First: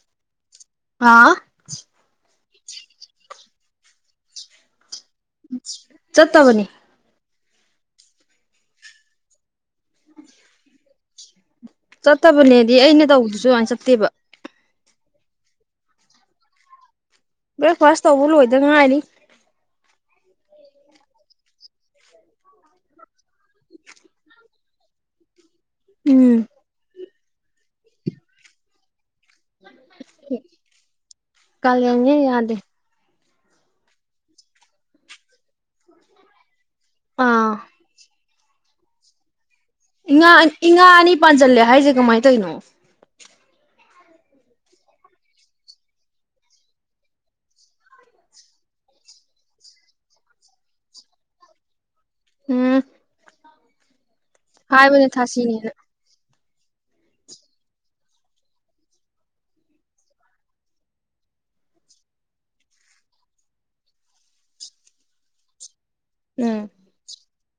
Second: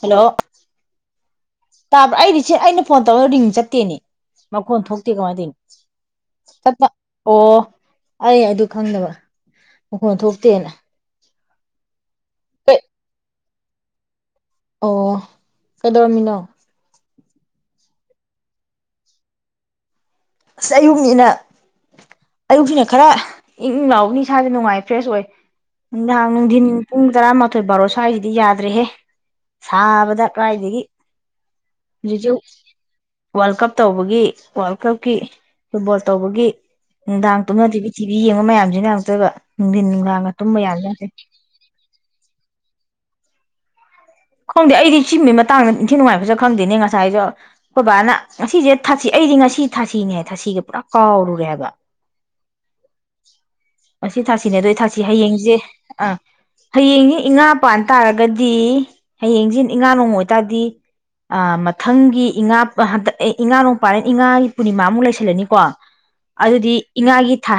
hello ꯑꯥ ꯇꯥꯕ꯭ꯔ ꯑꯩꯗꯤ ꯁꯤ ꯑꯩꯅ ꯐꯣꯟ ꯇꯧꯔꯒ ꯔꯤꯡ ꯆꯠꯇꯦꯅꯦ ꯃꯈꯣꯟ ꯊꯣꯛ ꯆꯠꯇꯕꯅꯤ [unintelligible] ꯑꯣ ꯑꯩ ꯑꯗꯨ ꯈꯪꯗꯕ ꯃꯈꯣꯟ ꯊꯣꯛꯇꯦꯅ ꯆꯠꯇꯕꯅꯦꯗꯤ ꯑꯩꯅ ꯇꯧꯕꯗꯨꯁꯨ ꯆꯠꯇꯦꯕ ꯑꯣ ꯀꯩꯗꯧꯔꯝꯃꯤꯅꯣ ꯕ꯭ꯔꯦꯛꯐꯥꯁ ꯇꯧꯕ ꯂꯣꯏꯗꯉꯥꯏꯔꯤ ꯑꯁ ꯑꯌꯨꯛꯅꯤꯅ ꯑꯌꯨꯛꯁꯤꯅ ꯈꯔ ꯏꯪꯏꯪ ꯂꯥꯎꯅꯤ ꯏꯁꯥꯁꯦ ꯅꯨꯡꯉꯥꯏ ꯐ꯭ꯔꯦꯁ ꯑꯣꯏ ꯅꯨꯡꯗꯥꯡ ꯎꯝ ꯅꯨꯡꯗꯤꯟ ꯄꯨꯡ ꯇꯔꯥꯃꯥ ꯊ ꯕꯥꯔꯣ ꯁ꯭ꯋꯥꯏꯁꯤꯗꯤ ꯌꯥꯗ꯭ꯔꯦꯍꯦ ꯁꯥꯕꯗ ꯀꯥꯏꯗꯒꯤ ꯀꯥꯂꯦꯟꯁꯦ ꯖꯤꯖꯨ ꯌꯥꯗꯦ ꯋꯥꯔꯜ ꯀꯞ ꯇꯧꯕꯒꯤ ꯋꯥꯔꯜ ꯀꯞ ꯀꯤ ꯐꯨꯠꯕꯣꯜ ꯇꯧꯕꯒꯤ ꯅꯨꯡꯗꯥꯡ ꯑꯥ ꯇꯨꯝꯅꯗꯤ ꯄꯤꯊꯤꯕꯤ ꯌꯦꯡꯕ ꯃꯌꯥꯝꯁꯤꯅ ꯑꯃꯨꯛꯇꯣꯏꯕ ꯅꯨꯡꯊꯤꯟ ꯥ ꯏ ꯉꯥ ꯅꯨꯡꯗꯥꯡꯒ ꯑ ꯇꯨꯝꯕ ꯌꯥꯕ ꯏꯉꯥ ꯌꯥꯗꯦ ꯑꯅꯤ ꯄꯥꯟꯁꯤꯜꯂꯦ ꯍꯥꯏꯁꯦ ꯀꯃꯥꯏꯅ ꯇꯧꯔꯤꯅꯣ ꯈꯪꯗꯦ ꯑꯩꯗꯤ ꯁꯤꯒꯨꯝ ꯃꯇꯥꯡꯗ ꯏꯟꯊꯤ ꯅꯨꯡꯉꯥꯏꯅ ꯈꯪꯗꯦꯅꯦ ꯉꯁꯥꯏꯁꯨ ꯑꯩꯈꯣꯏ ꯕꯥꯅ ꯉꯁꯤꯁꯦ ꯊꯥꯁꯤ ꯑꯩꯗꯤ ꯉꯁꯤ ꯊꯥꯁꯤꯅꯦ ꯊꯥꯁꯤꯒ ꯄꯨꯔꯥ ꯀꯥꯎꯔꯨꯔꯦ ꯍꯥꯏꯕ ꯎꯝ [inaudible] ꯉꯁꯤ ꯊꯥꯁꯤꯅꯦ ꯑꯗꯨꯗꯤ ꯊꯥꯁꯤ ꯍꯥꯏꯕꯅꯦ ꯍꯌꯦꯡꯁꯦ ꯊꯥꯁꯤꯅꯦꯅ ꯑꯥ ꯍꯌꯦꯡꯅꯦ ꯏꯉꯥ ꯄꯥꯟ ꯇꯥꯔꯒꯗꯤ ꯍꯌꯦꯡꯁꯤ ꯏꯉꯥ ꯅꯣꯡꯃ ꯑꯣꯏꯇꯥꯔꯗꯤ ꯑ ꯃꯊꯪꯒꯤ ꯏꯉꯥ ꯍꯟꯗꯛ ꯏꯉꯥ ꯅꯣꯡ ꯄꯥꯟ ꯏꯉꯥ ꯄꯨꯔꯅꯤꯃꯥꯃꯨꯛ ꯂꯩꯁꯜꯂꯅꯤꯀꯣ ꯎꯝ ꯑꯗꯨꯗꯤ ꯏꯉꯥꯒꯤ ꯥ ꯊꯥ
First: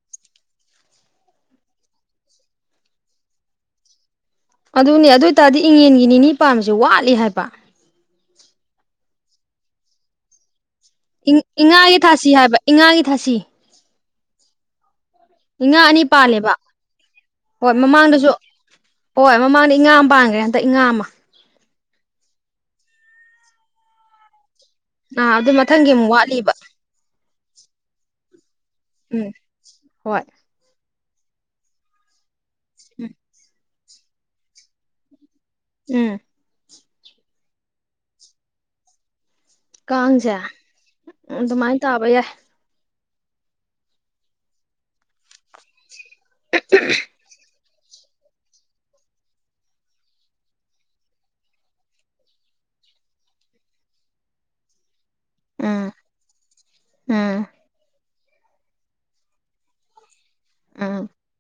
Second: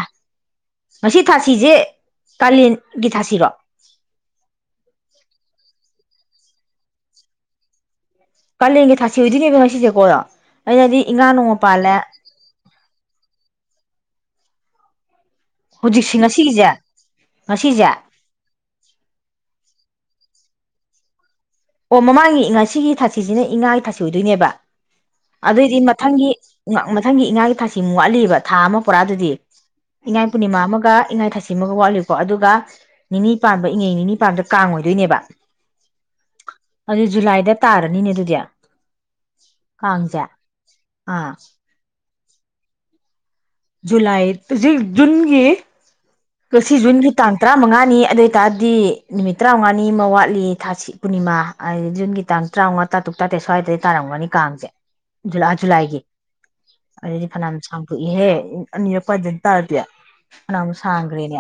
ꯉꯁꯤ ꯊꯥꯁꯤꯁꯦ ꯀꯥꯂꯦꯟꯒꯤ ꯊꯥꯁꯤꯔꯣ ꯑꯗꯨꯅꯦ ꯑꯗꯨ ꯇꯥꯔꯗꯤ ꯏꯪꯉꯦꯟꯒꯤ ꯅꯤꯅꯤ ꯀꯥꯡꯖꯦ ꯋꯥꯠꯂꯤ ꯍꯥꯏꯕ ꯀꯂꯦꯟꯒꯤ ꯊꯥꯁꯤ ꯑꯣꯏꯗꯣꯏꯅꯦꯕ ꯉꯁꯤꯁꯦꯀꯣꯗꯣ ꯏꯉꯥꯒꯤ ꯊꯥꯁꯤ ꯍꯥꯏꯕ ꯏꯉꯥꯒꯤ ꯊꯥꯁꯤ ꯏꯉꯥ ꯑꯅꯤ ꯍꯧꯖꯤꯛꯁꯤ ꯄꯥꯜꯂꯦꯕ ꯉꯁꯤꯒꯤꯁꯦ ꯍꯣꯏ ꯉꯁꯤꯁꯦ ꯃꯃꯥꯡꯗꯁꯨ ꯍꯣꯏ ꯃꯃꯥꯡꯗ ꯏꯉꯥ ꯑꯃ ꯄꯥꯟꯈ꯭ꯔꯦ ꯗ ꯏꯉꯥ ꯑꯃ ꯑꯣ ꯃꯃꯥꯡꯒꯤ ꯉꯁꯤꯒꯤ ꯊꯥꯁꯤꯁꯤꯅ ꯏꯉꯥꯒꯥ ꯊꯥꯁꯤ ꯑꯣꯏꯗꯣꯏꯅꯦꯕ ꯑꯥ ꯑꯗꯨ ꯑꯗꯨꯑꯣꯏꯗꯤ ꯑꯃꯨꯛ ꯃꯊꯪꯒꯤ ꯋꯥꯠꯂꯤꯕ ꯃꯊꯪꯒꯤ ꯏꯉꯥ ꯊꯥꯁꯤꯃꯨꯛ ꯋꯥꯠꯂꯤꯕ ꯊꯥ ꯑꯃ ꯄꯨꯔꯥꯗꯨꯗꯤ ꯎꯝ ꯍꯣꯏ ꯏꯉꯥꯒꯤ ꯄꯨꯔꯅꯤꯃꯥ ꯑꯃꯒ ꯏꯉꯥꯏ ꯊꯥꯁꯤꯃꯒ ꯋꯥꯠꯂꯤꯀꯣ ꯑꯗꯨꯒ ꯎꯝ ꯅꯤꯅꯤ ꯄꯥꯟꯗ ꯏꯪꯉꯦꯟꯒꯤ ꯅꯤꯅꯤ ꯄꯥꯟꯕꯗꯣ ꯀꯥꯡ ꯑꯣꯏꯗꯣꯏꯅꯦꯕ ꯎꯝ ꯑꯗꯨ ꯖꯨꯂꯥꯏꯗ ꯇꯥꯔꯅꯤꯅꯦ ꯑꯗꯨꯗꯤ ꯀꯥꯡꯁꯦ ꯀꯥꯡꯖꯦ ꯑ ꯑꯥ ꯑꯗꯨꯃꯥꯏ ꯇꯥꯕ ꯌꯥꯏ ꯖꯨꯂꯥꯏ ꯖꯨꯟ ꯖꯨꯟꯒꯤ ꯉꯁꯤ ꯖꯨꯟꯒꯤ ꯇꯥꯡ ꯇꯔꯥꯃꯉꯥ ꯅꯤ ꯑꯗꯨꯏ ꯇꯥꯗꯤ ꯅꯨꯃꯤꯠ ꯇꯔꯥꯉꯥꯅꯤ ꯑꯃ ꯋꯥꯠꯂꯤ ꯊꯥꯁꯤ ꯄꯨꯔꯅꯤꯃꯥ ꯑꯥꯗꯨ ꯖꯨꯟꯒꯤ ꯇꯥꯡ ꯇꯔꯥꯉꯥ ꯇꯥꯇꯨꯛ ꯇꯥꯇꯦ ꯁ꯭ꯋꯥꯏꯗꯩ ꯇꯥꯔꯝꯒꯅꯤ ꯀꯥꯡꯁꯦ ꯨ ꯖꯨꯂꯥꯏ ꯎꯝ ꯖꯨꯂꯥꯏꯒꯤ ꯑꯗꯨꯗꯤ ꯎꯝ ꯐꯩꯅꯥꯝꯁꯥꯡ [unintelligible] ꯎꯝ ꯁꯥꯡꯒꯔꯦꯅꯦ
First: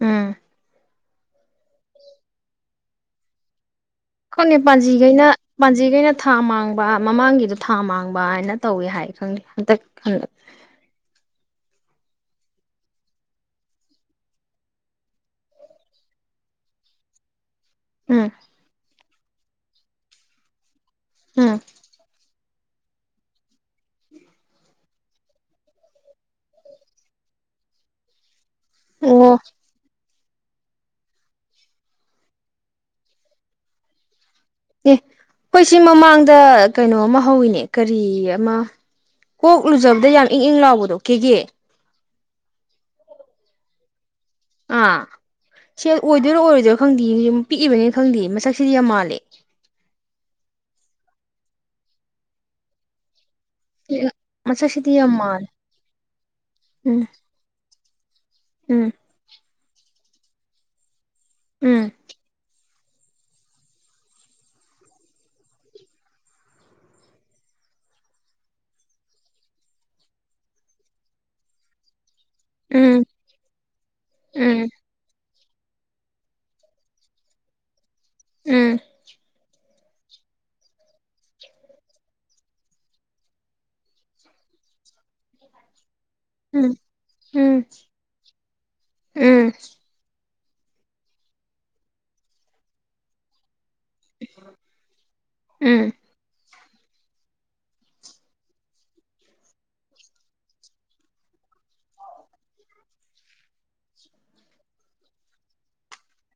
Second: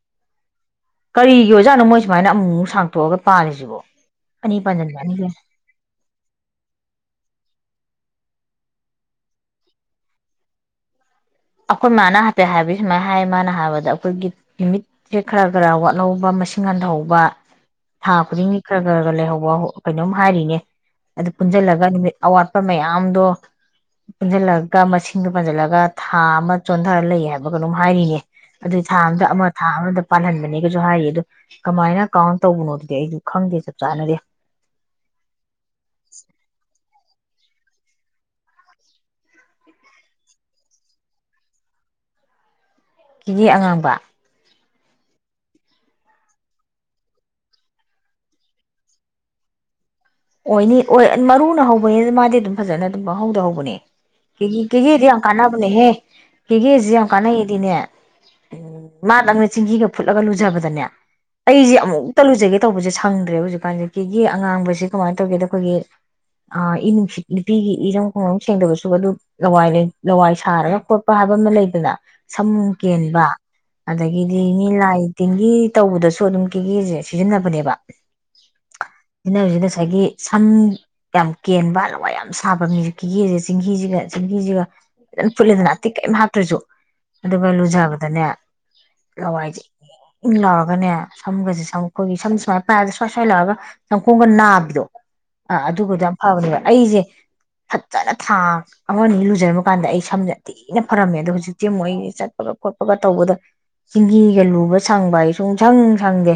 ꯎꯝ ꯀꯔꯤꯒꯤ ꯑꯣꯏꯖꯥꯠꯅꯣ ꯃꯣꯏ ꯁꯨꯃꯥꯏꯅ ꯑꯃꯨꯛꯃꯨꯛ ꯁꯥꯡꯇꯣꯛꯑꯒ ꯄꯥꯜꯂꯤꯖꯤꯕꯣ ꯈꯪꯗꯦ ꯄꯥꯟꯖꯤꯒꯩꯅ ꯄꯥꯟꯖꯤꯒꯩꯅ ꯊꯥ ꯃꯥꯡꯕ ꯃꯃꯥꯡꯒꯤꯗ ꯊꯥ ꯃꯥꯡꯕ ꯕꯅ ꯇꯧꯋꯦ ꯍꯥꯏ ꯈꯪꯗꯦ ꯍꯟꯇꯛ ꯑꯩꯈꯣꯏ ꯃꯥꯅ ꯍꯥꯏꯐꯦꯠ ꯍꯥꯏꯕꯒꯤ ꯁꯨꯃꯥꯏꯅ ꯍꯥꯏ ꯃꯥꯅ ꯍꯥꯏꯕꯗ ꯑꯩꯈꯣꯏꯒꯤ ꯅꯨꯃꯤꯠꯁꯦ ꯈꯔ ꯈꯔ ꯋꯥꯠꯍꯧꯕ ꯃꯁꯤꯡ ꯍꯟꯊꯍꯧꯕ ꯎꯝ ꯊꯥꯈꯨꯗꯤꯡꯒꯤ ꯈ꯭ꯔꯥ ꯂꯩꯍꯧꯕ ꯀꯩꯅꯣꯝ ꯍꯥꯏꯔꯤꯅꯦ ꯑꯗꯨ ꯎꯝ ꯄꯨꯟꯖꯜꯂꯒ ꯅꯨꯃꯤꯠ ꯑꯋꯥꯠ ꯃꯌꯥꯝꯗꯣ ꯄꯨꯟꯖꯟꯂ ꯀ ꯃꯁꯤꯡꯗꯣ ꯄꯥꯟꯖꯜꯂꯒ ꯊꯥ ꯑꯃ ꯆꯣꯟꯗꯔ ꯂꯩ ꯍꯥꯏꯕ ꯀꯩꯅꯣꯝ ꯍꯥꯏꯔꯤꯌꯦ ꯑꯗꯨꯏ ꯊꯥ ꯑꯃꯗ ꯑꯣ ꯑꯃ ꯊꯥ ꯑꯃꯗ ꯄꯥꯜꯍꯟꯕꯅꯦꯒꯁꯨ ꯍꯥꯏꯔꯤꯌꯦ ꯑꯗꯨ ꯀꯃꯥꯏꯅ ꯀꯥꯎꯟ ꯇꯧꯕꯅꯣ ꯑꯗꯨꯗꯤ ꯑꯩꯗꯨ ꯈꯪꯗꯦ ꯆꯞ ꯆꯥꯅꯗꯤ ꯑꯦ ꯑꯩꯈꯣꯏ ꯁꯤ ꯃꯃꯥꯡꯗ ꯀꯩꯅꯣꯃꯥ ꯍꯧꯋꯤꯅꯦ ꯀꯔꯤ ꯑꯃ ꯀꯣꯛ ꯂꯨꯖꯕꯗ ꯌꯥꯝ ꯏꯪ ꯏꯪ ꯂꯥꯎꯕꯗꯣ ꯀꯦꯒꯦ ꯀꯦꯒꯦ ꯑꯉꯥꯡꯕ ꯑꯥ ꯁꯤ ꯑꯣꯏꯗꯣꯏꯔ ꯑꯣꯏꯔꯣꯏꯗꯣꯏꯔ ꯈꯪꯗꯤꯌꯦ ꯄꯤꯛꯏꯕꯅꯤꯅ ꯈꯪꯗꯦ ꯃꯁꯛꯁꯤꯗꯤ ꯌꯥꯝ ꯃꯥꯜꯂꯦ ꯑꯣꯏꯅꯤ ꯑꯣꯏ ꯃꯔꯨꯅ ꯍꯧꯕꯅꯤ ꯃꯥꯗꯤ ꯑꯗꯨꯝ ꯐꯖꯅ ꯑꯗꯨꯝ ꯄꯪꯍꯧꯗꯍꯧꯕ ꯕꯅꯦ ꯃꯁꯛꯁꯤꯗꯤ ꯀꯦꯒꯦꯗꯤ ꯌꯥꯝ ꯃꯥꯜꯂꯦ ꯀꯥꯟꯅꯕꯅꯦꯍꯦ ꯀꯦꯒꯦꯁꯤ ꯌꯥꯝ ꯎꯝ ꯀꯥꯟꯅꯩꯗꯤꯅꯦ ꯎꯝ ꯃꯥꯗꯪ ꯆꯤꯡꯍꯤꯒ ꯐꯨꯠꯂꯒ ꯂꯨꯖꯕꯗꯅꯦ ꯑꯩꯁꯦ ꯎꯝ ꯑꯃꯨꯛꯇ ꯂꯨꯖꯒꯦ ꯇꯧꯕꯁꯦ ꯁꯪꯗ꯭ꯔꯦ ꯍꯧꯖꯤꯛꯀꯥꯟꯁꯦ ꯀꯦꯒꯦ ꯑꯉꯥꯡꯕꯁꯦ ꯀꯃꯥꯏꯅ ꯇꯧꯒꯦꯗ ꯑꯩꯈꯣꯏꯒꯤ ꯏ ꯅꯨꯡꯁꯤꯠ ꯅꯨꯄꯤꯒꯤ ꯏꯔꯝ ꯈꯣꯡꯂꯝ ꯁꯦꯡꯗꯕꯁꯨ ꯑꯗꯨ ꯂꯋꯥꯏ ꯂꯋꯥꯏ ꯁꯥꯔꯒ ꯈꯣꯠꯄ ꯍꯥꯏꯕ ꯑꯃ ꯂꯩꯗꯅ ꯁꯃ ꯎꯝ ꯀꯦꯟꯕ ꯑꯗꯒꯤꯗꯤ ꯎꯝ ꯃꯤꯂꯥꯏ ꯇꯤꯟꯒꯤ ꯇꯧꯕꯗꯁꯨ ꯑꯗꯨꯝ ꯀꯦꯒꯤꯁꯦ ꯁꯤꯖꯤꯟꯅꯕꯅꯦꯕ ꯎꯝ [unintelligible] ꯉꯁꯥꯏꯒꯤ ꯁꯝ ꯌꯥꯝ ꯀꯦꯟꯕ ꯂꯋꯥꯏ ꯌꯥꯝ ꯁꯥꯕ ꯃꯤꯁꯦ ꯀꯤꯒꯦꯁꯦ ꯆꯦꯡꯍꯤꯁꯤꯒ ꯆꯤꯡꯍꯤꯁꯤꯒ ꯐꯖꯅ ꯐꯨꯠꯂꯦꯗꯅ ꯇꯤꯛ ꯀꯩꯝ ꯍꯥꯞꯇ꯭ꯔꯁꯨ ꯎꯝ ꯑꯗꯨꯒ ꯎꯝ ꯂꯨꯖꯕꯗꯅꯦ ꯎꯝ ꯂꯋꯥꯏꯁꯦ ꯏꯪ ꯏꯪ ꯂꯧꯔꯒꯅꯦ ꯁꯝꯒꯁꯦ ꯁꯝ ꯑꯩꯈꯣꯏꯒꯤ ꯁꯝ ꯁꯨꯃꯅ ꯄꯥꯏꯔꯗ ꯁ꯭ꯋꯥ ꯁ꯭ꯋꯥ ꯂꯥꯎꯔꯒ ꯁꯝꯈꯣꯡꯒ ꯅꯕꯤꯠ ꯑꯥ ꯎꯝ ꯑꯗꯨꯒꯗꯨ ꯌꯥꯝ ꯐꯥꯎꯕꯅꯦꯕ ꯑꯩꯁꯦ ꯐꯖꯅ ꯊꯥ ꯑꯃꯅꯤ ꯑꯅꯤ ꯂꯨꯖꯔꯕ ꯀꯥꯟꯗ ꯑꯩ ꯁꯝꯁꯦ ꯊꯤꯅ ꯐꯔꯝꯃꯦ ꯑꯗꯣ ꯍꯧꯖꯤꯛꯇꯤ ꯑꯃꯨꯛ ꯑꯩꯁꯦ ꯆꯠꯄꯒ ꯈꯣꯠꯄꯒ ꯇꯧꯕꯗ ꯆꯤꯡꯍꯤꯒ ꯂꯨꯕ ꯁꯪꯕ ꯌꯦ ꯁꯨꯡ ꯁꯪ ꯁꯪꯗꯦ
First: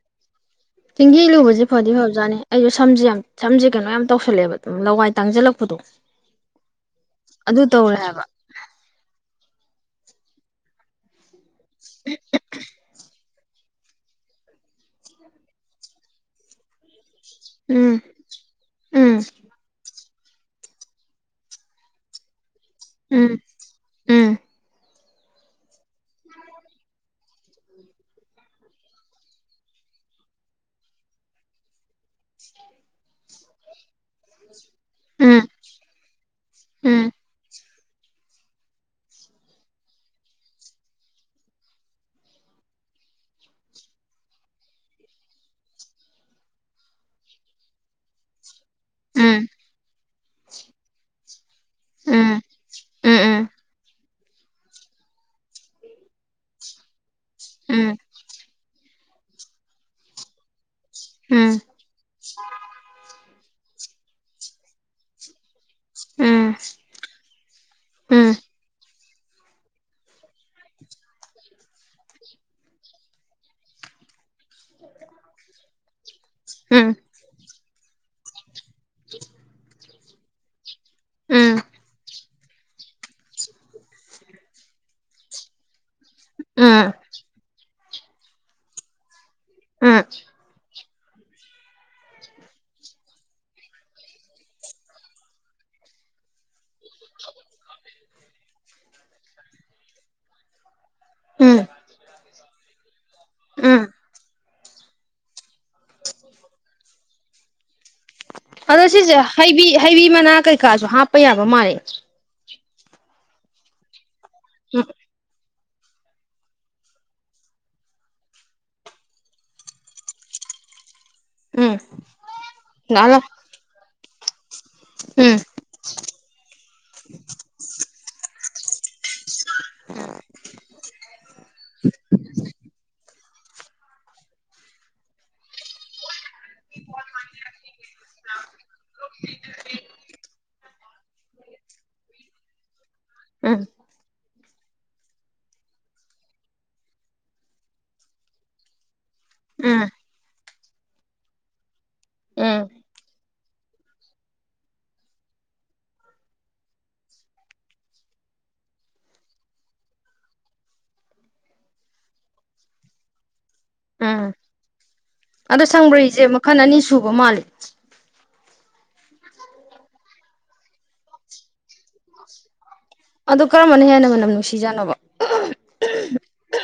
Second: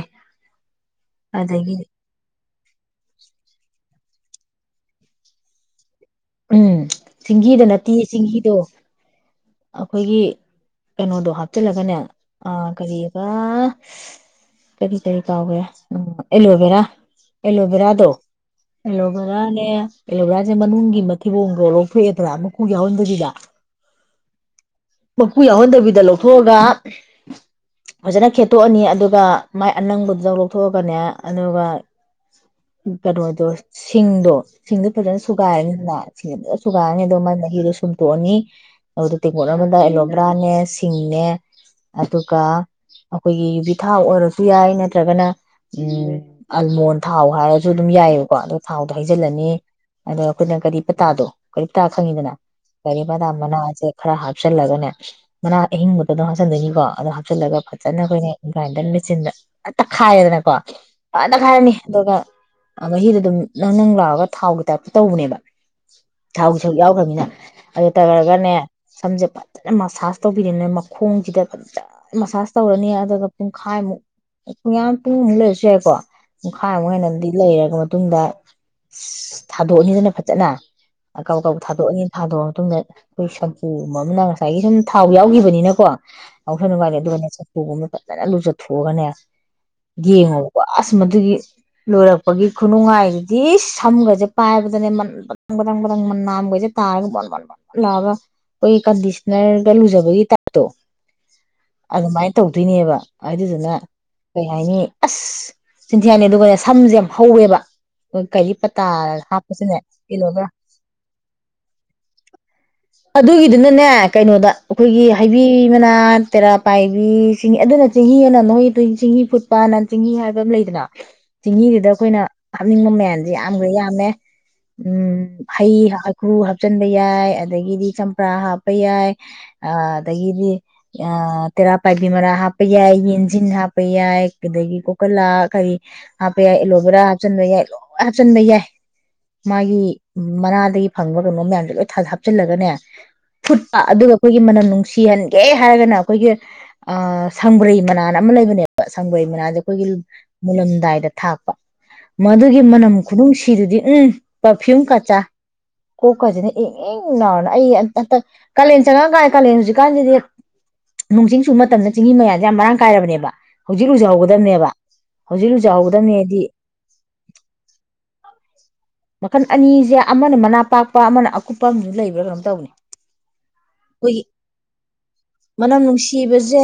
ꯆꯦꯡꯍꯤ ꯂꯨꯕꯁꯤ ꯑꯗꯒꯤ ꯐꯗꯤ ꯐꯕꯖꯥꯅꯤ ꯑꯩꯁꯨ ꯁꯝ ꯌꯥꯝ ꯁꯝꯖꯦ ꯀꯩꯅꯣ ꯌꯥꯝ ꯇꯧꯁꯜꯂꯦꯕ ꯑꯗꯨꯝ ꯂꯋꯥꯏ ꯇꯥꯡꯁꯤꯜꯂꯛꯄꯗꯣ ꯎꯝ ꯑꯗꯨ ꯁꯤꯡꯍꯤꯗ ꯅꯠꯇꯦ ꯇꯧꯔꯦ ꯍꯥꯏꯕ ꯁꯤꯡꯍꯤꯗꯣ ꯑꯩꯈꯣꯏꯒꯤ ꯀꯩꯅꯣꯗꯣ ꯍꯥ ꯆꯆꯜꯂꯒꯅꯦ ꯑ ꯀꯔꯤ ꯑꯥ ꯀꯔꯤ ꯀꯔꯤ ꯀꯥꯎꯒꯦ ꯎꯝ ꯑꯦꯂꯣꯚꯦꯔꯥ ꯎꯝ ꯑꯦꯂꯣꯚꯦꯔꯗꯣ ꯎꯝ ꯑꯦꯂꯣꯚꯦꯔꯅꯦ ꯑꯦꯂꯣꯕꯦꯔꯥ ꯃꯅꯨꯡꯒꯤ ꯀꯤꯕꯣꯡꯗꯣ ꯂꯧꯊꯣꯛꯑꯗ꯭ꯔꯥ ꯑꯃꯨꯛ [inaudible] ꯀꯨ ꯌꯥꯎꯍꯟꯗꯒꯗ ꯎꯝ ꯎꯝ ꯃꯀꯨ ꯌꯥꯎꯍꯟꯗꯕꯤ ꯂꯧꯊꯣꯛꯑꯒ ꯐꯖꯅ ꯈꯦꯠ ꯇꯣꯛꯑꯅꯤ ꯑꯗꯨꯒ ꯃꯥꯏ ꯑꯅꯪꯕꯗꯨꯡ ꯂꯧꯊꯣꯛꯑꯒꯅꯦ ꯑꯗꯨꯒ ꯀꯩꯅꯣꯗꯣ ꯁꯤꯡꯗꯣ ꯁꯤꯡꯗꯣ ꯐꯖꯅ ꯎꯝ ꯁꯨꯒꯥꯏꯔꯅꯤꯗꯅ ꯁꯨꯨꯒꯥꯏꯔꯅꯤ ꯎꯝ ꯃꯥꯏ ꯃꯍꯤ ꯁꯨꯝꯇꯣꯛꯑꯅꯤ ꯑꯗꯨꯣ ꯇꯦꯡꯀꯣꯠꯅꯕꯗ ꯑꯦꯂꯣꯕꯦꯔꯥꯅꯦ ꯁꯤꯡꯅꯦ ꯑꯗꯨꯒ ꯑꯩꯈꯣꯏꯒꯤ ꯌꯨꯕꯤ ꯊꯥꯎ ꯑꯣꯏꯔꯁꯨ ꯌꯥꯏ ꯅꯠꯇ꯭ꯔꯒꯅ ꯎꯝ ꯑꯜꯃꯣꯟ ꯊꯥꯎ ꯍꯥꯏꯔꯁꯨ ꯑꯗꯨꯝ ꯌꯥꯏꯑꯕꯀꯣ ꯊꯥꯎꯗꯣ ꯎꯝ ꯍꯩꯖꯤꯜꯂꯅꯤ ꯑꯗꯣ ꯑꯩꯈꯣꯏꯅ ꯀꯔꯤ ꯀꯔꯤ ꯄꯇꯥꯗꯣ ꯀꯔꯤꯞ ꯇꯥ ꯎꯝ ꯈꯪꯉꯤꯗꯅ ꯎꯝ ꯎꯝ ꯎꯝ ꯎꯝ ꯎꯝ ꯀꯔꯤꯄꯇ ꯃꯅꯥꯁꯦ ꯈꯔ ꯍꯥꯞꯆꯜꯂꯒꯅꯦ ꯃꯅꯥ ꯑꯍꯤꯡꯕꯛꯇ ꯑꯗꯨꯝ ꯍꯥꯞꯆꯟꯗꯣꯏꯅꯤꯀꯣ ꯑ ꯍꯞꯆꯤꯜꯂꯒꯥ ꯎꯝ ꯐꯖꯅ ꯑꯩꯈꯣꯏꯅ ꯒ꯭ꯔꯥꯏꯟ ꯆꯤꯟꯗ ꯇꯛꯈꯥꯏꯔꯦꯗꯅꯀꯣ ꯎꯝ ꯐꯟꯇꯈꯥꯏꯔꯅꯤ ꯑꯗꯨꯒ ꯃꯍꯤꯗꯣ ꯑꯗꯨꯝ ꯅꯪ ꯅꯪ ꯂꯥꯎꯔꯒ ꯊꯥꯎꯒꯤ ꯇꯥꯏꯞꯇ ꯇꯧꯕꯅꯦꯕ ꯊꯥꯎꯒꯤ ꯁꯔꯨꯛ ꯌꯥꯎꯈ꯭ꯔꯅꯤꯅ ꯑꯗꯨ ꯇꯧꯔꯒꯅꯦ ꯁꯝꯁꯦ ꯐꯖꯅ ꯃꯁꯥꯁ ꯇꯧꯕꯤꯔꯦꯅ ꯃꯈꯣꯡꯁꯤꯗ ꯐꯖꯅ ꯃꯁꯥꯁ ꯇꯧꯔꯅꯤ ꯑꯗꯨꯒ ꯄꯨꯡꯈꯥꯏꯃꯨꯛ ꯄꯨꯡꯌꯥ ꯄꯨꯡꯃꯨꯛ ꯂꯩꯔꯁꯨ ꯌꯥꯏꯀꯣ ꯄꯨꯡꯈꯥꯏꯃꯨꯛ ꯍꯦꯟꯅꯗꯤ ꯂꯩꯔꯕ ꯃꯇꯨꯡꯗ ꯊꯥꯗꯣꯛꯑꯅꯤꯗꯅ ꯐ ꯆꯠꯅ ꯑ ꯀꯥꯕꯛ ꯀꯥꯕꯛ ꯊꯥꯗꯣꯛꯑꯅꯤ ꯊꯥꯗꯣꯛꯑ ꯃꯇꯨꯡꯗ ꯑꯈꯣꯏ ꯁꯝꯄꯨꯒꯨꯝꯕ ꯑꯃꯅ ꯉꯁꯥꯏꯒꯤ ꯁꯨꯝ ꯊꯥꯎ ꯌꯥꯎꯒꯤꯕꯅꯤꯅꯀꯣ [unintelligible] ꯎꯒꯑꯃꯗ ꯐꯖꯅ ꯂꯨꯖꯊꯣꯛꯑꯒꯅꯦ ꯌꯦꯉꯣꯕꯀꯣ ꯑꯁ ꯃꯗꯨꯒꯤ ꯂꯣꯏꯔꯛꯄꯒꯤ ꯈꯨꯅꯨꯡꯉꯥꯏꯗꯨꯗꯤ ꯢꯁ ꯁꯝꯒꯁꯦ ꯄꯥꯏꯕꯗꯅꯦ ꯃꯟ ꯕꯠ ꯪꯕꯗꯪ ꯕꯗꯪ ꯃꯅꯥꯝꯒꯁꯦ ꯇꯥꯔꯒ ꯕꯣꯟ ꯕꯣꯟ ꯕꯣꯟ ꯂꯥꯎꯔꯒ ꯑꯈꯣꯏꯒꯤ ꯀꯟꯗꯤꯁꯅꯔꯒ ꯂꯨꯖꯕꯒꯤ ꯇꯥꯏꯞꯇꯣ ꯎꯝ ꯎꯝ ꯎꯝ ꯑꯗꯨꯃꯥꯏꯅ ꯇꯧꯗꯣꯏꯅꯦꯕ ꯑꯗꯨꯗꯨꯅ ꯎꯝ ꯀꯩ ꯍꯥꯏꯅꯤ ꯑꯁ ꯆꯤꯟꯊꯤ ꯍꯥꯏꯅꯤ ꯑꯗꯨꯒꯅꯦ ꯁꯝꯁꯦ ꯌꯥꯝ ꯍꯧꯋꯦꯕ ꯀꯔꯤ ꯄꯇꯥ ꯑꯗꯣ ꯁꯤꯁꯦ ꯍꯩꯕꯤ ꯍꯥꯞꯄꯁꯤꯅꯦ ꯍꯩꯕꯤ ꯃꯅꯥ ꯇꯤꯜꯂꯣꯒ꯭ꯔꯥ ꯀꯩꯀꯥꯁꯨ ꯍꯥꯞꯄ ꯌꯥꯕ ꯃꯥꯜꯂꯦ ꯑꯗꯨꯒꯤꯗꯨꯅꯅꯦ ꯀꯩꯅꯣꯗ ꯎꯝ ꯑꯈꯣꯏꯒꯤ ꯍꯩꯕꯤ ꯅꯣꯏꯅꯥ ꯇꯦꯔꯥ ꯄꯥꯏꯕꯤ ꯆꯤꯡꯍꯤ ꯑꯗꯨꯅ ꯆꯦꯡꯍꯤ ꯑꯅ ꯅꯣꯏ ꯆꯤꯡꯍꯤ ꯐꯨꯠꯄ ꯅ ꯆꯤꯡꯍꯤ ꯍꯥꯏꯕ ꯑꯃ ꯂꯩꯗꯅ ꯎꯝ ꯆꯦꯡꯍꯤꯗꯨꯗ ꯑꯈꯣꯏꯅ ꯍꯥꯞꯅꯤꯡꯕ ꯂꯥꯛꯑꯣ ꯃꯌꯥꯟꯖꯦ ꯂꯥꯛꯑꯣ ꯌꯥꯝꯈꯒ꯭ꯔꯦ ꯌꯥꯝꯃꯦ ꯎꯝ ꯍꯩ ꯍ ꯍ ꯀ꯭ꯔꯨ ꯍꯥꯞꯆꯟꯕ ꯌꯥꯏ ꯑꯗꯒꯤꯗꯤ ꯆꯝꯄ꯭ꯔꯥ ꯍꯥꯞꯄ ꯌꯥꯏ ꯑ ꯑꯗꯒꯤꯗꯤ ꯑ ꯇꯦꯔꯥ ꯄꯥꯏꯕꯤ ꯃꯔꯥ ꯍꯥꯞꯄ ꯌꯥꯏ ꯌꯦꯟꯖꯤꯟ ꯍꯥꯞꯄ ꯌꯥꯏ ꯑꯗꯒꯤ ꯀꯣꯀꯂꯥ ꯀꯔꯤ ꯍꯥꯞꯄ ꯌꯥꯏ ꯑꯦꯂꯣꯕꯦꯔꯥ ꯍꯥꯞꯆꯟꯕ ꯌꯥꯏ ꯂꯣꯏ ꯍꯥꯞꯆꯟꯕ ꯌꯥꯏ ꯃꯥꯒꯤ ꯃꯅꯥꯗꯒꯤ ꯐꯪꯕ ꯀꯩꯅꯣ ꯃꯌꯥꯝꯗꯣ ꯂꯣꯏ ꯊ ꯊꯥꯞ ꯍꯥꯞꯆꯤꯜꯂꯒꯅꯦ ꯎꯝ ꯐꯨꯠꯄ ꯑꯗꯨꯒ ꯑꯈꯣꯏꯒꯤ ꯃꯅꯝ ꯅꯨꯡꯁꯤꯍꯟꯒꯦ ꯍꯥꯏꯔꯒꯅ ꯑꯈꯣꯏꯒꯤ ꯑ ꯁꯪꯕ꯭ꯔꯩ ꯃꯅꯥ ꯑꯅ ꯑꯃ ꯂꯩꯕꯅꯦꯕ ꯁꯪꯕ꯭ꯔꯩ ꯃꯅꯥꯖꯦ ꯑꯈꯣꯏꯒꯤ ꯎꯝ ꯃꯨꯜꯂꯝꯗꯥꯏꯗ ꯊꯥꯛꯄ ꯃꯗꯨꯒꯤ ꯎꯝ ꯃꯅꯝ ꯈꯨꯅꯨꯡꯁꯤꯗꯨꯗꯤ ꯎꯝ ꯄꯔꯐ꯭ꯌꯨꯝ ꯀꯆꯥ ꯀꯣꯛꯀꯥꯁꯤꯅ ꯏꯪ ꯏꯪ ꯂꯥꯎꯔꯅ ꯑꯩ ꯑꯝꯇ ꯍꯟꯇꯛ ꯀꯥꯂꯦꯟ ꯆꯪꯉꯛꯑꯀꯥꯟ ꯀꯥꯂꯦꯟ ꯍꯧꯖꯤꯛꯀꯥꯟꯖꯤꯗꯤ ꯅꯣꯡ ꯆꯤꯡ ꯆꯨꯕ ꯃꯇꯝꯅꯤꯟ ꯆꯤꯡꯍꯤ ꯃꯌꯥꯟꯖꯦ ꯌꯥꯝ ꯃꯔꯥꯡ ꯀꯥꯏꯔꯕꯅꯦꯕ ꯍꯧꯖꯤꯛ ꯎꯝ ꯂꯨꯖꯍꯧꯒꯗꯕꯅꯦꯕ ꯍꯧꯖꯤꯛ ꯑꯗꯣ ꯁꯪꯕ꯭ꯔꯩꯁꯦ ꯂꯨꯖꯍꯧꯒꯗꯕꯅꯦꯗꯤ ꯃꯈꯜ ꯑꯅꯤ ꯁꯨꯕ ꯃꯥꯜꯂꯤ ꯃꯈꯟ ꯑꯅꯤꯖꯦ ꯑꯃꯅ ꯃꯅꯥ ꯄꯥꯛꯄ ꯑꯃꯅ ꯀꯨꯞꯄꯝꯖꯨ ꯂꯩꯕ꯭ꯔꯥ ꯀꯩꯅꯝ ꯇꯧꯅꯦ ꯑꯗꯣ ꯀꯔꯝꯕꯅ ꯍꯦꯟꯅ ꯑꯈꯣꯏꯒꯤ ꯃꯅꯝ ꯅꯨꯡꯁꯤꯖꯥꯠꯅꯣꯕ ꯃꯅꯝ ꯅꯨꯡꯁꯤꯕꯖꯦ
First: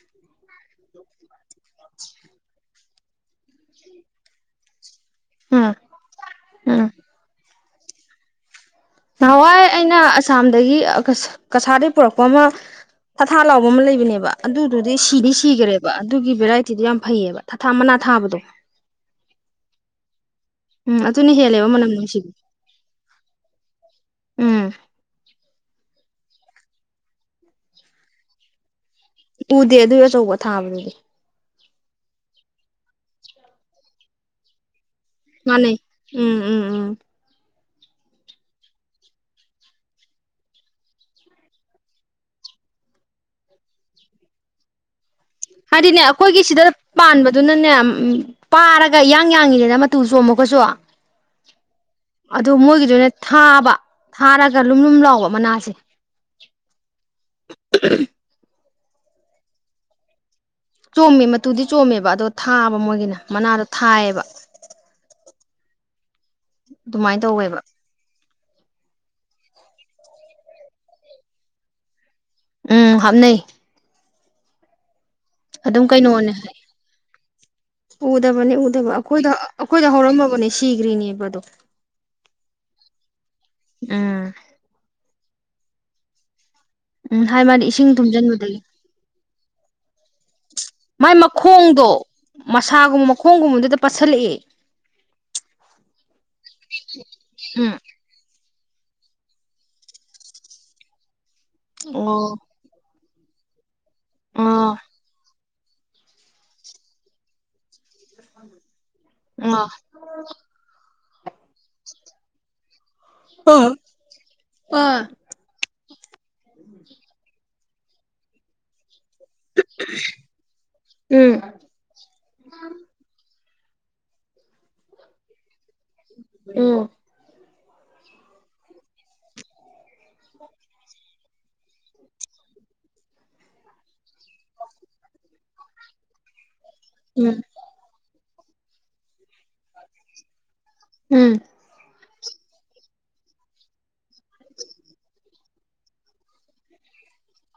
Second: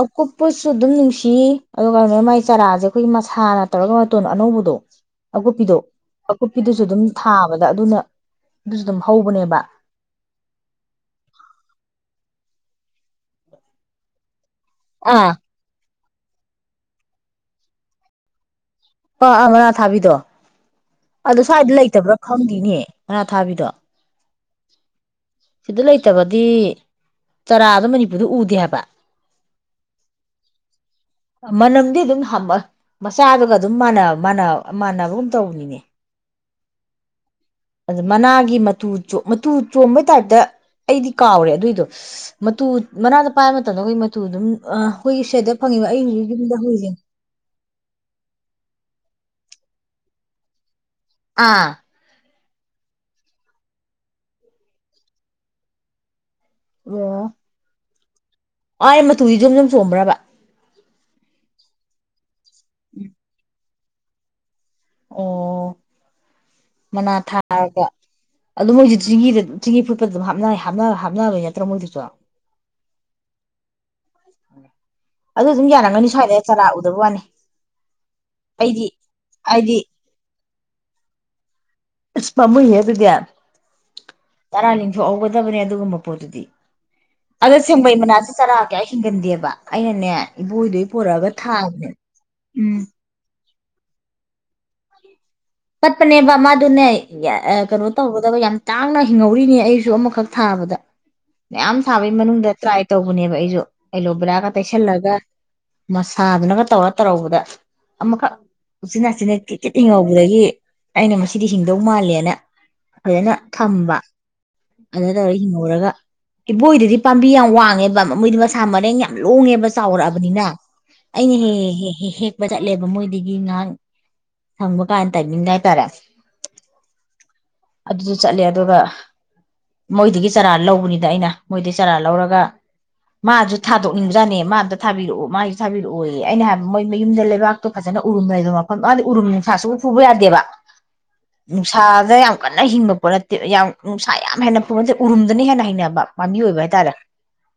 ꯑꯀꯨꯞ ꯄꯨꯁ ꯑꯗꯨꯝ ꯅꯨꯡꯁꯤ ꯑꯗꯨꯒ ꯃꯥꯏ ꯆꯔꯥꯖꯦ ꯑꯈꯣꯏꯒꯤ ꯃꯁꯥꯅ ꯇꯩꯔꯒ ꯃꯇꯣꯟ ꯑꯅꯧꯕꯗꯣ ꯎꯝ ꯑꯀꯨꯞꯄꯤꯗꯣ ꯑꯀꯨꯞꯄꯤꯗꯨꯁꯨ ꯎꯝ ꯑꯗꯨꯝ ꯊꯥꯕ ꯑꯗ ꯑꯗꯨꯅ ꯑꯗꯨꯝ ꯍꯧꯕꯅꯦꯕ ꯅꯍꯥꯋꯥꯏ ꯑꯩꯅ ꯑꯁꯥꯝꯗꯒꯤ ꯀꯁꯥꯔꯗꯩ ꯄꯨꯔꯛꯄ ꯑꯃ ꯊꯊꯥ ꯂꯥꯎꯕ ꯑꯃ ꯂꯩꯕꯅꯦꯕ ꯑꯗꯨꯗꯨꯗꯤ ꯁꯤꯗꯤ ꯑꯥ ꯁꯤꯒ꯭ꯔꯦꯕ ꯑꯗꯨꯒꯤ ꯚꯦꯔꯥꯏꯇꯤꯗꯣ ꯌꯥꯝ ꯐꯩꯌꯦꯕ ꯊꯥꯊꯥ ꯃꯅꯥ ꯊꯥꯕꯗꯣ ꯄꯥꯑꯥ ꯃꯅꯥ ꯊꯥꯕꯤꯗꯣ ꯎꯝ ꯑꯗꯨꯅ ꯑꯗꯣ ꯍꯦꯜꯂꯦꯕ ꯁ꯭ꯋꯥꯏꯗ ꯃꯅꯝ ꯂꯩꯇꯕ꯭ꯔꯥ ꯅꯨꯡꯁꯤꯕ ꯈꯪꯗꯤꯅꯦ ꯃꯅꯥ ꯊꯥꯕꯤꯗꯣ ꯎꯝ ꯁꯤꯗ ꯂꯩꯇꯕ ꯗꯤ ꯆꯔꯥꯗꯣ ꯃꯅꯤꯄꯨꯔꯗ ꯎꯗꯦ ꯍꯥꯏꯕ ꯎꯗꯦ ꯑꯗꯨꯏ ꯑꯆꯧꯕ ꯊꯥꯕꯗꯨꯗꯤ ꯃꯅꯝꯗꯤ ꯑꯗꯨꯝ ꯍꯝꯃ ꯃꯆꯥꯗꯨꯒ ꯑꯗꯨꯝ ꯃꯥꯅ ꯃꯥꯅ ꯃꯥꯟꯅꯕꯒꯨꯝ ꯇꯧꯌꯤꯅꯦ ꯃꯥꯟꯅꯩ ꯎꯝ ꯎꯝ ꯑꯗꯨ ꯃꯅꯥꯒꯤ ꯃꯇꯨ ꯆꯣ ꯃꯇꯨ ꯆꯣꯡꯕꯩ ꯇꯥꯏꯞꯇ ꯑꯩꯗꯤ ꯀꯥꯎꯔꯦ ꯑꯗꯨꯏꯗꯣ ꯃꯇꯨ ꯃꯅꯥꯗ ꯄꯥꯏꯕ ꯃꯇꯝꯗ ꯑꯩꯈꯣꯏ ꯃꯇꯨ ꯑꯗꯨꯝ ꯑ ꯍꯥꯏꯗꯤꯅꯦ ꯑꯩꯈꯣꯏꯒꯤ ꯁꯤꯗ ꯄꯥꯟꯕꯗꯨꯅꯅꯦ ꯄꯥꯔꯒ ꯌꯥꯡ ꯌꯥꯡꯉꯤꯗꯅ ꯃꯇꯨ ꯆꯣꯝꯃꯒꯖꯨ ꯑꯥ ꯑꯗꯣ ꯃꯣꯏꯒꯤꯗꯨꯅ ꯊꯥꯕ ꯊꯥꯔꯒ ꯂꯨꯝ ꯂꯨꯝ ꯂꯥꯎꯕ ꯃꯅꯥꯁꯦ ꯑꯣ [inaudible] ꯑꯥꯏ ꯃꯇꯨꯖꯦ ꯖꯣꯝ ꯖꯣꯝ ꯆꯣꯡꯕ꯭ꯔꯕ ꯆꯣꯃꯦ ꯃꯇꯨꯗꯤ ꯆꯣꯝꯃꯦꯕ ꯑꯗꯣ ꯊꯥꯕ ꯃꯣꯏꯒꯤꯅ ꯃꯅꯥꯗ ꯊꯥꯏꯌꯦꯕ ꯑꯣ ꯃꯅꯥ ꯑꯗꯨꯃꯥꯏꯅ ꯇꯧꯋꯦꯕ ꯊꯥꯔꯒ ꯑꯗꯣ ꯃꯣꯏꯖꯨ ꯆꯤꯡꯍꯤꯗ ꯆꯤꯡꯍꯤ ꯐꯨꯠꯄꯗ ꯑꯗꯨꯝ ꯍꯥꯞꯅꯩ ꯍꯥꯞꯅ ꯍꯥꯞꯅꯕ ꯅꯠꯇ꯭ꯔꯣ ꯃꯣꯏꯗꯨꯖꯨ ꯎꯝ ꯍꯥꯞꯅꯩ [inaudible] ꯑꯗꯨ ꯑꯗꯨꯝ ꯌꯥꯔꯝꯒꯅꯤ ꯀꯩꯅꯣꯅꯦ ꯁ꯭ꯋꯥꯏꯗ ꯆꯔꯥ ꯎꯗꯕ ꯋꯥꯅꯤ ꯎꯗꯕꯅꯤ ꯑꯩꯗꯤ ꯎꯗꯕ ꯑꯩꯈꯣꯏꯗ ꯑꯩꯗꯤ ꯑꯩꯈꯣꯏꯗ ꯍꯧꯔꯝꯃꯕꯅꯤ ꯁꯤꯒ꯭ꯔꯤꯅꯤꯕꯗꯣ ꯑꯁ ꯄꯥꯝꯃꯨꯏꯍꯦ ꯑꯗꯨꯗꯤ ꯎꯝ ꯇꯔꯥ ꯂꯤꯡꯊꯣꯛꯑꯧꯕ ꯐꯕꯅꯦ ꯑꯗꯨꯒꯨꯝꯕ ꯄꯣꯠꯇꯨꯗꯤ ꯎꯝ ꯍꯥꯏ ꯑꯗꯣ ꯃꯥꯗꯤ ꯏꯁꯤꯡ ꯁꯦꯡꯕꯩ ꯃꯅꯥꯁꯦ ꯊꯨꯝꯖꯤꯟꯕꯗꯒꯤ ꯆꯔꯥ ꯀꯌꯥ ꯍꯤꯡꯒꯟꯗꯦꯕ ꯑꯩꯅꯅꯦ ꯏꯕꯣꯏꯗꯩ ꯃꯥꯏ ꯄꯨꯔꯛꯑꯒ ꯃꯈꯣꯡꯗꯣ ꯊꯥꯕꯅꯦꯕ ꯎꯝ ꯄꯁꯜꯂꯛꯑꯦ ꯄꯠꯄꯅꯦꯕ ꯃꯥꯗꯨꯅꯦ ꯌꯥ ꯎꯝ ꯀꯅꯣ ꯇꯧꯒꯗꯕ ꯌꯥꯝ ꯇꯥꯡꯅ ꯍꯤꯡꯍꯧꯔꯤꯅꯦ ꯑꯩꯁꯨ ꯑꯃꯈꯛ ꯊꯥꯕꯗ ꯃꯌꯥꯝ ꯊꯥꯕꯩ ꯑꯣ ꯃꯅꯨꯡꯗ ꯇ꯭ꯔꯥꯏ ꯇꯧꯕꯅꯦꯕ ꯑꯩꯖꯨ ꯑꯦꯂꯣꯕꯔꯥꯒ ꯑ ꯇꯩꯁꯜꯂꯒ ꯃꯁꯥꯗꯨꯅꯒ ꯇꯧꯔ ꯇꯧꯔꯕꯗ ꯑꯃꯈꯛ ꯎꯆꯤꯟꯅꯥꯆꯤꯟꯅ ꯑ ꯇꯤꯠ ꯇꯤꯠ ꯍꯤꯡꯍꯧꯕꯗꯒꯤ ꯑꯩꯅ ꯃꯁꯤꯗꯤ ꯍꯤꯡꯗꯧ ꯃꯥꯜꯂꯦꯅ ꯐꯖꯅ ꯊꯝꯕ ꯑꯗ ꯑ ꯇꯧꯔꯒ ꯍꯤꯡꯍꯧꯔꯒ ꯏꯕꯣꯏꯗꯗꯤ ꯄꯥꯝꯕꯤ ꯌꯥꯝ ꯋꯥꯡ ꯄꯥꯟ ꯃꯣꯏꯗꯤ ꯃꯔꯦꯡ ꯌꯥꯝ ꯂꯣꯡꯉꯦꯕ ꯆꯥꯎꯔꯛꯑꯕꯅꯤꯅ ꯎꯝ ꯑꯩꯅ ꯍꯦ ꯍꯦ ꯍꯦ ꯍꯦ ꯍꯦꯛꯄ ꯆꯠꯂꯦꯕ ꯃꯣꯏꯗꯒꯤ ꯒꯤ ꯉꯥꯟ ꯁꯪꯕ ꯀꯥꯟ ꯇꯥꯏꯃꯤꯡ ꯅ ꯎꯝ ꯑꯗꯨꯁꯨ ꯆꯠꯂꯦ ꯑꯗꯨꯒ ꯃꯣꯏꯗꯒꯤ ꯆꯔꯥ ꯂꯧꯕꯅꯤꯗ ꯑꯩꯅ ꯃꯣꯏꯗꯩ ꯆꯥꯔꯥ ꯂꯧꯔꯒ ꯃꯥꯁꯨ ꯊꯥꯗꯣꯛ ꯖꯥꯅꯦ ꯃꯥ ꯑꯝꯇ ꯊꯕꯤꯔꯛꯑꯣ ꯃꯥꯒꯤꯁꯨ ꯊꯥꯕꯤꯔꯛꯑꯣ ꯑꯩꯅ ꯍꯥꯏꯕ ꯃꯣꯏ ꯃꯌꯨꯝꯗ ꯎꯝ ꯂꯩꯕꯥꯛꯇꯣ ꯐꯖꯅ ꯎꯔꯨꯝꯂꯩꯕ ꯃ ꯃꯗꯤ ꯎꯔꯨꯝ ꯅꯨꯡꯁꯥ ꯁꯨ ꯐꯨꯕ ꯌꯥꯗꯦꯕ ꯎꯝ ꯅꯨꯡꯁꯥꯗ ꯌꯥꯝ ꯀꯟꯅ ꯍꯤꯡꯕ ꯄꯣꯠ ꯅꯠꯇꯦ ꯌꯥꯝ ꯅꯨꯡꯁꯥꯏ ꯌꯥꯝ ꯍꯦꯟꯅ ꯐꯨꯕ ꯅꯠꯇꯦ ꯎꯔꯨꯝꯗꯅ ꯍꯦꯟꯅ ꯅꯦꯕ ꯄꯥꯝꯕꯤ ꯑꯣꯏꯕ ꯍꯥꯏꯇꯥꯔꯦ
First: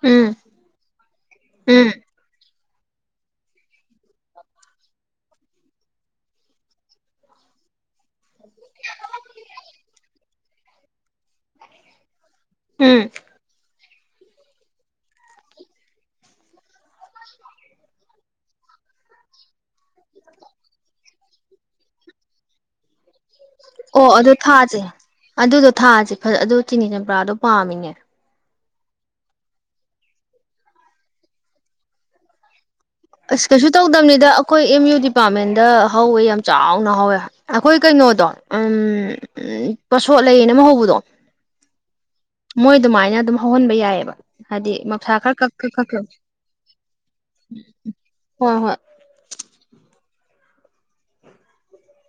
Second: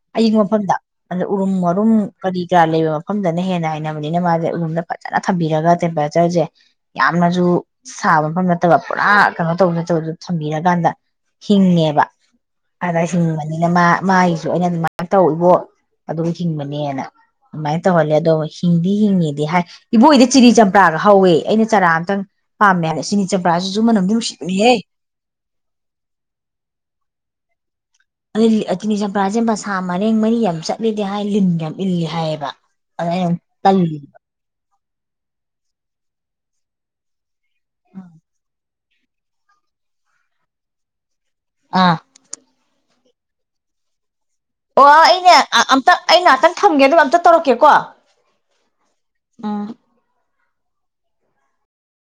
ꯎꯝ ꯑꯌꯤꯡꯕ ꯃꯐꯝꯗ ꯑꯗ ꯎꯔꯨꯝ ꯋꯥꯔꯨꯝ ꯎꯝ ꯀꯔꯤ ꯥꯀꯌꯥ ꯂꯩꯕ ꯃꯐꯝꯗꯅ ꯍꯦꯟꯅ ꯍꯩꯅꯕꯅꯤꯅ ꯃꯥꯖꯦ ꯎꯔꯨꯝꯗ ꯐꯖꯅ ꯊꯝꯕꯤꯔꯒ ꯇꯦꯝꯄꯔꯦꯆꯔꯖꯦ ꯌꯥꯝꯅꯁꯨ ꯁꯥꯕ ꯃꯐꯝ ꯅꯠꯇꯕ ꯄꯨꯔꯥ ꯀꯩꯅꯣ ꯇꯧꯕ ꯅꯠꯇꯕꯁꯨ ꯊꯝꯕꯤꯔꯀꯥꯟꯗ ꯍꯤꯡꯉꯦꯕ ꯎꯝ ꯑꯗꯩꯁꯨ ꯃꯨꯕ ꯅꯤꯅ ꯃꯥ ꯃꯥꯒꯤꯁꯨ ꯑꯩꯅ ꯑꯗꯨꯃꯥꯏꯅ ꯇꯧ ꯔꯨꯕꯣ ꯑꯗꯨꯝ ꯍꯤꯡꯕꯅꯦꯅ ꯑꯗꯨꯃꯥꯏꯅ ꯇꯧꯍꯜꯂꯦ ꯑꯗꯣ ꯍꯤꯡꯗꯤ ꯍꯤꯡꯉꯤꯗꯤ ꯍꯥꯏ ꯏꯕꯣꯏ ꯍꯣꯏꯗ ꯆꯤꯅꯤ ꯆꯝꯄ꯭ꯔꯥꯒ ꯍꯧꯋꯦ ꯑꯩꯅ ꯆꯔꯥ ꯑꯃꯇꯪ ꯄꯥꯝꯃꯦ ꯆꯤꯅꯤ ꯆꯝꯄ꯭ꯔꯥꯁꯤꯁꯨ ꯑꯣ ꯃꯅꯝꯗꯤ ꯑꯗꯨ ꯅꯨꯡꯁꯤꯕꯅꯤꯍꯦ ꯊꯥꯁꯦ ꯑꯗꯨꯗꯣ ꯊꯥꯥꯁꯦ ꯑꯗꯨ ꯆꯤꯅꯤ ꯆꯝꯄ꯭ꯔꯥꯗꯣ ꯄꯥꯝꯃꯤꯅꯦ ꯏꯜ ꯑꯗꯨꯅꯤ ꯆꯤꯅꯤ ꯆꯝꯄ꯭ꯔꯥꯁꯦ ꯃꯁꯥ ꯃꯔꯦꯡ ꯃꯔꯤ ꯌꯥꯝ ꯆꯠꯂꯤꯗꯤ ꯍꯥꯏ ꯂꯤꯟꯒ ꯌꯥꯝ ꯏꯜꯂꯦꯗꯤ ꯍꯥꯏꯌꯦꯕ ꯑꯗ ꯑꯩꯅ ꯑꯁ ꯀꯩꯁꯨ ꯇꯜꯂꯤ ꯇꯧꯗꯝꯅꯤꯗ ꯑꯩꯈꯣꯏ ꯑꯦꯝ ꯌꯨ ꯗꯤꯄꯥꯔꯠꯃꯦꯟꯗ ꯍꯧꯋꯦ ꯌꯥꯝ ꯆꯥꯎꯅ ꯍꯧꯋꯦ ꯑꯩꯈꯣꯏ ꯀꯩꯅꯣꯗꯣ ꯎꯝ ꯎꯝ ꯎꯝ ꯄꯁꯣꯠ ꯂꯩꯅ ꯑꯃ ꯍꯧꯕꯗꯣ ꯑꯥ ꯃꯣꯏ ꯑꯗꯨꯃꯥꯏꯅ ꯑꯗꯨꯝ ꯍꯧꯍꯟꯕ ꯌꯥꯏꯌꯦꯕ ꯑꯣ ꯑꯩꯅꯦ ꯑꯝꯇ ꯑꯩ ꯉꯍꯥꯛꯇꯪ ꯊꯝꯒꯦ ꯑꯗꯨꯒ ꯑꯝꯇ ꯇꯧꯔꯛꯀꯦꯀꯣ ꯍꯣꯏ ꯍꯣꯏ ꯎꯝ